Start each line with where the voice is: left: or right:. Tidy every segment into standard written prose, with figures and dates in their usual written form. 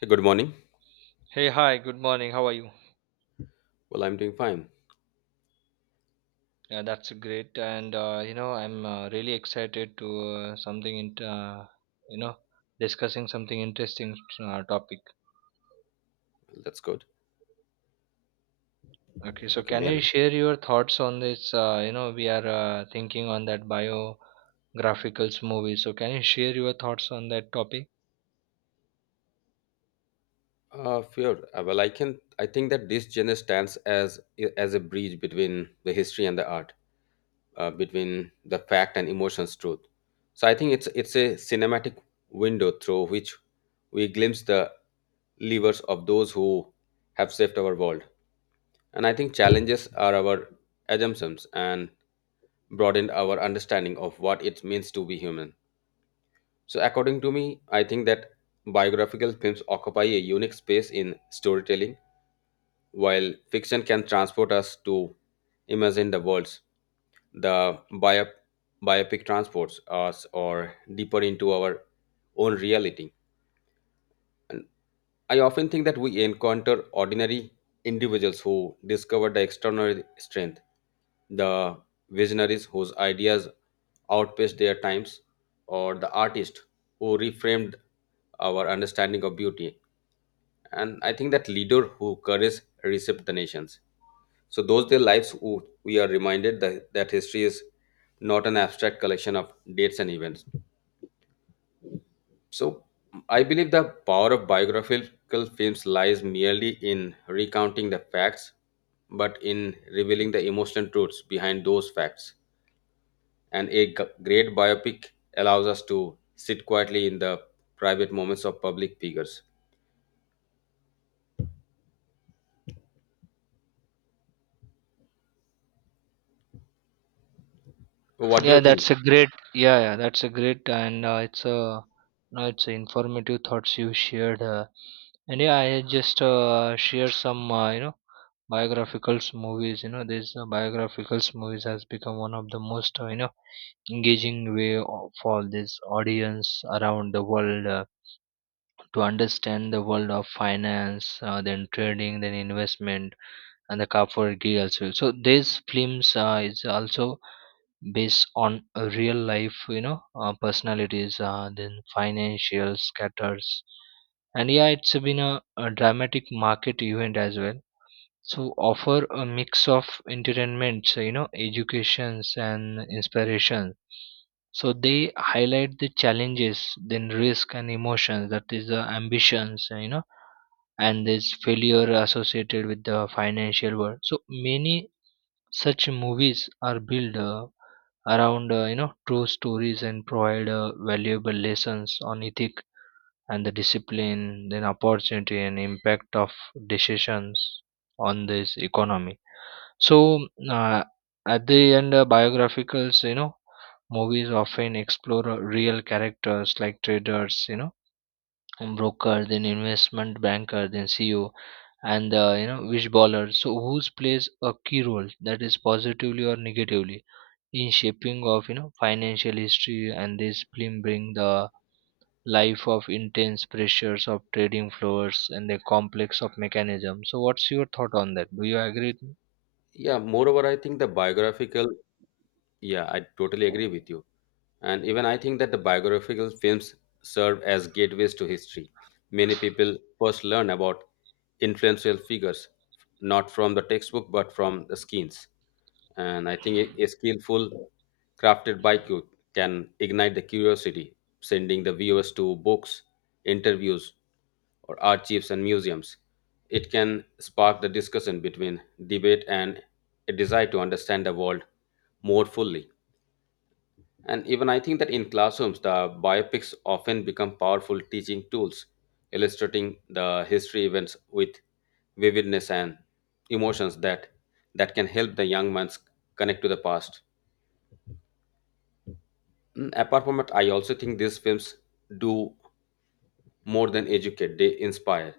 left: Hey, good morning.
right: Hey, hi, good morning. How are you?
left: Well, I'm doing fine.
right: Yeah, that's great. And you know, I'm really excited to something in you know, discussing something interesting topic.
left: Well, that's good.
right: Okay, so
left: Okay,
right: can
left: man.
right: you share your thoughts on this? You know, we are thinking on that biographical movie. So can you share your thoughts on that topic?
left: Fear. Well, I can. I think that this genre stands as a bridge between the history and the art, between the fact and emotions, truth. So I think it's a cinematic window through which we glimpse the levers of those who have saved our world, and I think challenges are our assumptions and broaden our understanding of what it means to be human. So, according to me, I think that biographical films occupy a unique space in storytelling, while fiction can transport us to imagine the worlds. The biopic transports us or deeper into our own reality. I often think that we encounter ordinary individuals who discover the extraordinary strength, the visionaries whose ideas outpaced their times, or the artist who reframed our understanding of beauty. And I think that leader who courage reshaped the nations. So those their lives who we are reminded that history is not an abstract collection of dates and events, so I believe the power of biographical films lies merely in recounting the facts, but in revealing the emotional truths behind those facts. And a great biopic allows us to sit quietly in the private moments of public figures. So, what do you
right: Yeah,
left: think?
right: that's a great. Yeah, yeah, that's a great, and it's a no, it's a informative thoughts you shared. And yeah, I just share some you know biographical movies, you know, this biographical movies has become one of the most you know engaging for this audience around the world to understand the world of finance, then trading, then investment and the Kapoorgi also. So these films is also based on a real life, you know, personalities, then financial scatters. And yeah, it's been a dramatic market event as well, so offer a mix of entertainment, so, you know, educations and inspiration. So they highlight the challenges, then risk and emotions. That is the ambitions, you know, and this failure associated with the financial world. So many such movies are built around you know true stories, and provide valuable lessons on ethic and the discipline, then opportunity and impact of decisions on this economy. So uh, at the end, biographies, you know, movies often explore real characters like traders, you know, and broker, then investment banker, then CEO, and you know, wish baller. So who's plays a key role, that is positively or negatively, in shaping of, you know, financial history, and this film bring the life of intense pressures of trading floors and the complex of mechanism. So what's your thought on that? Do you agree with me?
left: Yeah, moreover, I think the biographical, yeah, I totally agree with you. And even I think that the biographical films serve as gateways to history. Many people first learn about influential figures not from the textbook but from the skins. And I think a skillful crafted baiku can ignite the curiosity, sending the viewers to books, interviews, or archives and museums. It can spark the discussion between debate and a desire to understand the world more fully. And even I think that in classrooms, the biopics often become powerful teaching tools, illustrating the history events with vividness and emotions that can help the young minds connect to the past. Apart from it, I also think these films do more than educate; they inspire.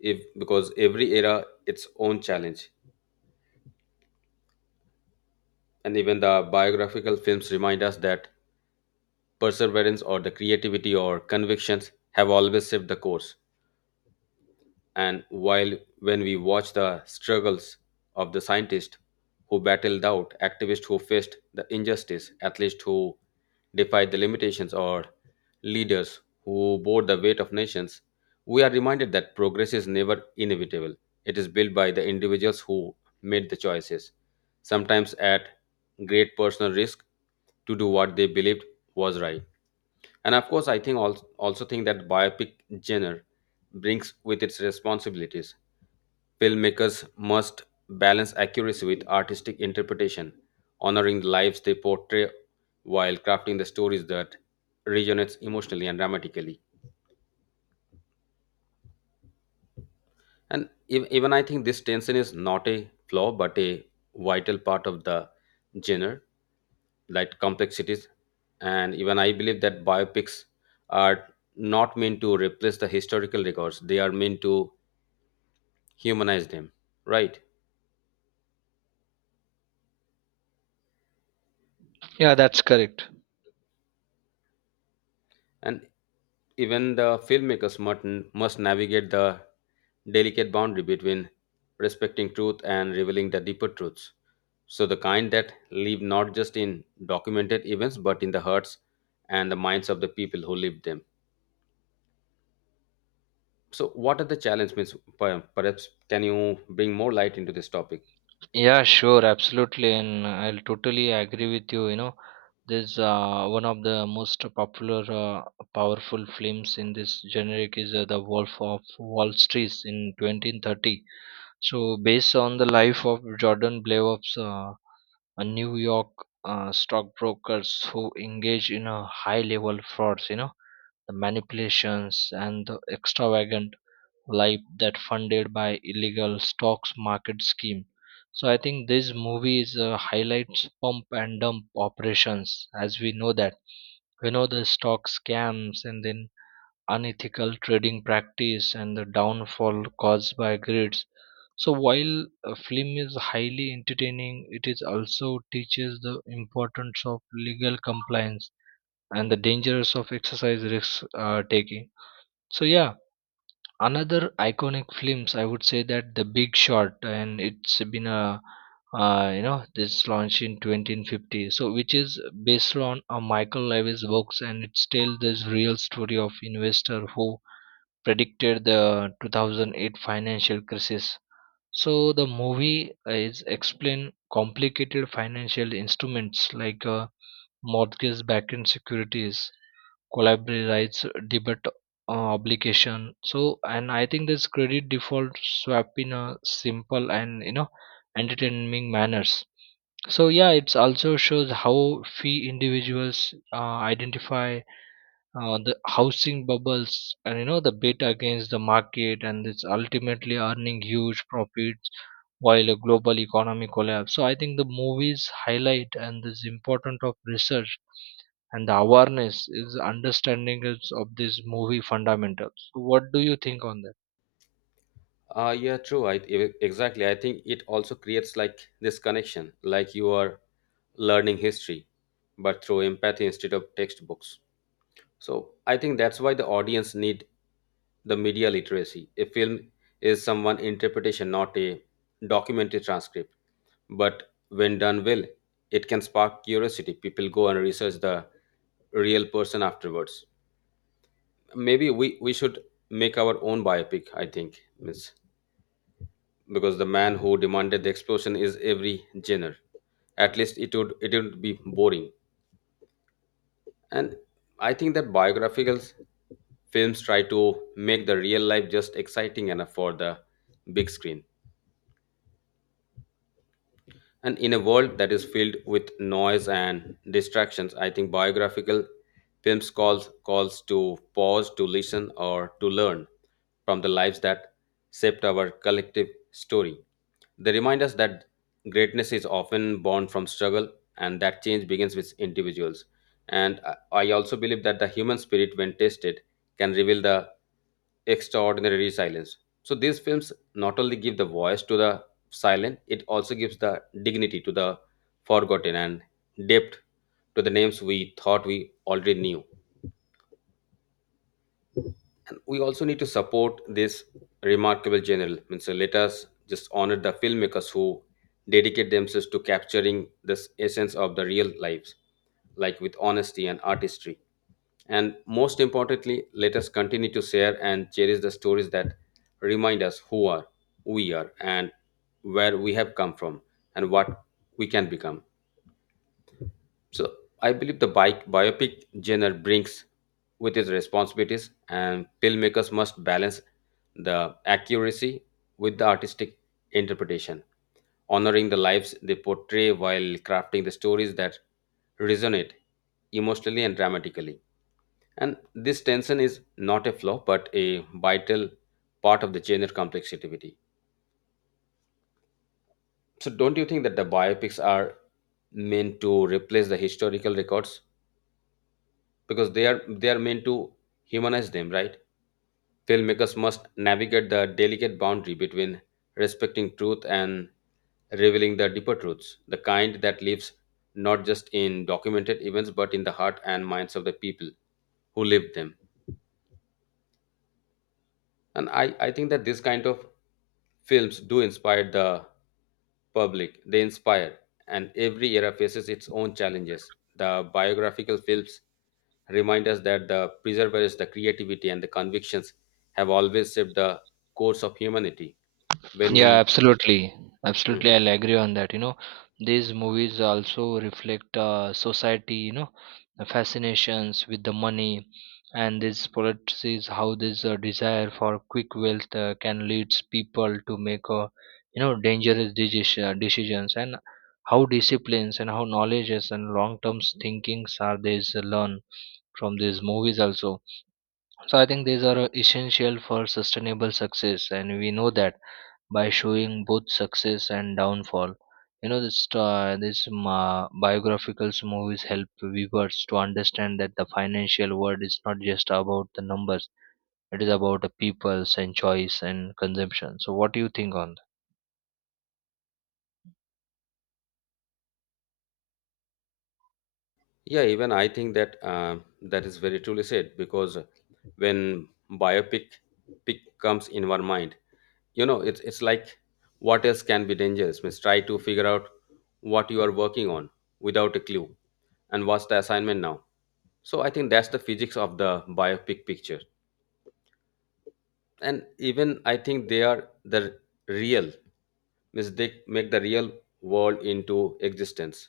left: If because every era its own challenge, and even the biographical films remind us that perseverance or the creativity or convictions have always shaped the course. And while when we watch the struggles of the scientists who battled doubt, activists who faced the injustice, athletes who defied the limitations, or leaders who bore the weight of nations, we are reminded that progress is never inevitable. It is built by the individuals who made the choices, sometimes at great personal risk, to do what they believed was right. And of course, I think also, think that biopic genre brings with its responsibilities. Filmmakers must balance accuracy with artistic interpretation, honoring the lives they portray while crafting the stories that resonates emotionally and dramatically. And even I think this tension is not a flaw but a vital part of the genre, like complexities. And even I believe that biopics are not meant to replace the historical records; they are meant to humanized him, right?
right: Yeah, that's correct.
left: And even the filmmakers must navigate the delicate boundary between respecting truth and revealing the deeper truths. So, the kind that live not just in documented events but in the hearts and the minds of the people who live them. So, what are the challenges? Means, perhaps can you bring more light into this topic?
right: Yeah, sure, absolutely, and I'll totally agree with you. You know, this one of the most popular, powerful films in this generic is The Wolf of Wall Street in 1930. So, based on the life of Jordan Blair's, a New York stockbrokers, who engage in a high-level frauds, you know, the manipulations and the extravagant life that funded by illegal stocks market scheme. So I think this movie is highlights pump and dump operations. As we know that, we know the stock scams, and then unethical trading practice, and the downfall caused by grids. So while a film is highly entertaining, it is also teaches the importance of legal compliance and the dangers of exercise risks taking. So yeah, another iconic films, I would say that the Big Short, and it's been a, you know, this launched in 1950, so which is based on a Michael Lewis books, and it's tell this real story of investor who predicted the 2008 financial crisis. So the movie is explain complicated financial instruments like, mortgage-backed securities, collateral rights, debt, obligation. So, and I think this credit default swap in a simple and, you know, entertaining manners. So yeah, it's also shows how fee individuals identify the housing bubbles, and you know the bet against the market, and it's ultimately earning huge profits while a global economy collapse. So I think the movies highlight and this important of research and the awareness is understanding is of this movie fundamentals. So what do you think on that?
left: Yeah, true. Exactly. I think it also creates like this connection, like you are learning history, but through empathy instead of textbooks. So I think that's why the audience need the media literacy. A film is someone interpretation, not a documentary transcript. But when done well, it can spark curiosity. People go and research the real person afterwards. Maybe we should make our own biopic, I think, Miss because the man who demanded the explosion is every genre. At least it would be boring. And I think that biographical films try to make the real life just exciting enough for the big screen. And in a world that is filled with noise and distractions, I think biographical films calls to pause, to listen, or to learn from the lives that shaped our collective story. They remind us that greatness is often born from struggle, and that change begins with individuals. And I also believe that the human spirit, when tested, can reveal the extraordinary resilience. So these films not only give the voice to the silent, it also gives the dignity to the forgotten and depth to the names we thought we already knew. And we also need to support this remarkable general. Means let us just honor the filmmakers who dedicate themselves to capturing this essence of the real lives, like with honesty and artistry. And most importantly, let us continue to share and cherish the stories that remind us who are we are and where we have come from and what we can become. So I believe the bike biopic genre brings with its responsibilities, and filmmakers must balance the accuracy with the artistic interpretation, honoring the lives they portray while crafting the stories that resonate emotionally and dramatically. And this tension is not a flaw, but a vital part of the genre complexity. So, don't you think that the biopics are meant to replace the historical records because they are meant to humanize them, right? Filmmakers must navigate the delicate boundary between respecting truth and revealing the deeper truths, the kind that lives not just in documented events but in the heart and minds of the people who lived them. And I think that this kind of films do inspire the public. They inspire. And every era faces its own challenges. The biographical films remind us that the perseverance, the creativity, and the convictions have always shaped the course of humanity. When
right: Yeah,
left: we,
right: absolutely. Absolutely,
left: mhm.
right: I'll agree on that. You know, these movies also reflect society, you know, the fascinations with the money and these policies, how this desire for quick wealth can lead people to make, you know, dangerous decisions, and how disciplines and how knowledges and long-term thinkings are these learn from these movies also. So I think these are essential for sustainable success, and we know that by showing both success and downfall. You know, this this ma biographical movies help viewers to understand that the financial world is not just about the numbers; it is about the peoples and choice and consumption. So, what do you think on?
left: Yeah, even I think that is very truly said because when biopic pic comes in our mind, it's like what else can be dangerous? Means try to figure out what you are working on without a clue, and what's the assignment now. So I think that's the physics of the biopic picture, and even I think they are the real Ms. Dick make the real world into existence.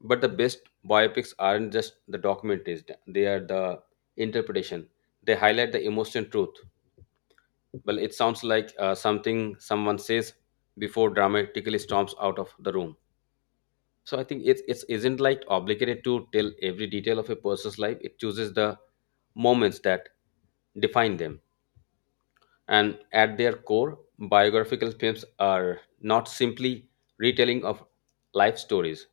left: But the best biopics aren't just the documentaries, they are the interpretation. They highlight the emotional truth. Well, it sounds like something someone says before dramatically storms out of the room. So I think it isn't like obligated to tell every detail of a person's life. It chooses the moments that define them, and at their core, biographical films are not simply retelling of life stories.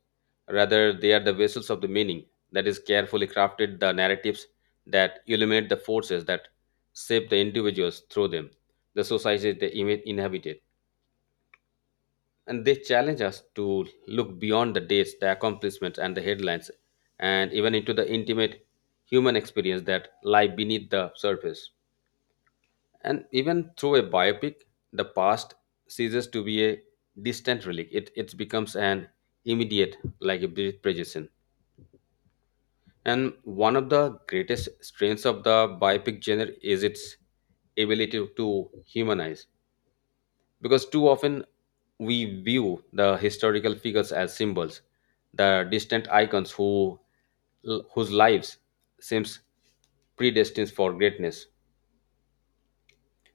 left: Rather, they are the vessels of the meaning that is carefully crafted the narratives that illuminate the forces that shape the individuals through them, the societies they inhabited. And they challenge us to look beyond the dates, the accomplishments, and the headlines, and even into the intimate human experience that lie beneath the surface. And even through a biopic, the past ceases to be a distant relic. It becomes an immediate, like a projection. And one of the greatest strengths of the biopic genre is its ability to humanize. Because too often we view the historical figures as symbols, the distant icons whose lives seems predestined for greatness.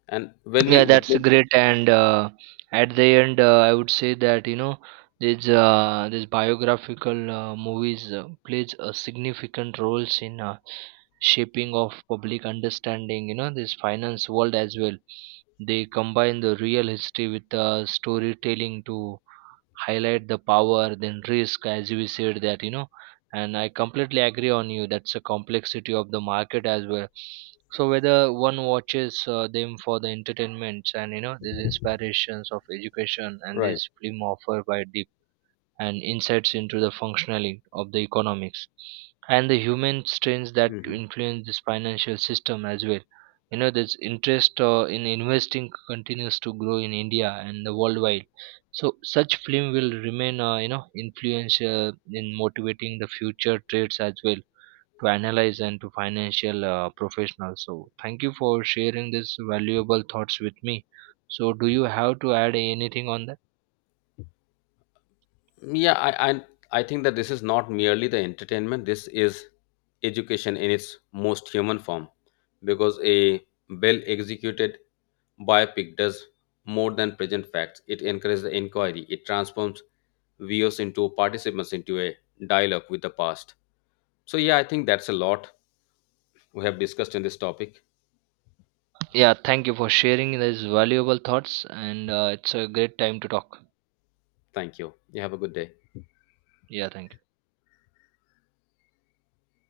left: And when we
right: Yeah, that's
left: witness,
right: great. And at the end, I would say that, you know, these biographical movies plays a significant roles in shaping of public understanding. You know, this finance world as well. They combine the real history with, storytelling to highlight the power then risk, as we said that, you know, and I completely agree on you that's a complexity of the market as well. So whether one watches them for the entertainments, and you know these inspirations of education and
left: right?
right: this film offer by the and insights into the functionality of the economics and the human strains that
left: Mhm.
right: influence this financial system as well. You know, this interest in investing continues to grow in India and the worldwide. So such film will remain, you know, influential in motivating the future trades as well, to analyze and to financial professionals. So thank you for sharing this valuable thoughts with me. So do you have to add anything on that?
left: Yeah, I think that this is not merely the entertainment. This is education in its most human form because a well executed biopic does more than present facts. It encourages the inquiry. It transforms viewers into participants into a dialogue with the past. So yeah, I think that's a lot we have discussed in this topic.
right: Yeah, thank you for sharing these valuable thoughts, and it's a great time to talk.
left: Thank you. You have a good day.
right: Yeah, thank you.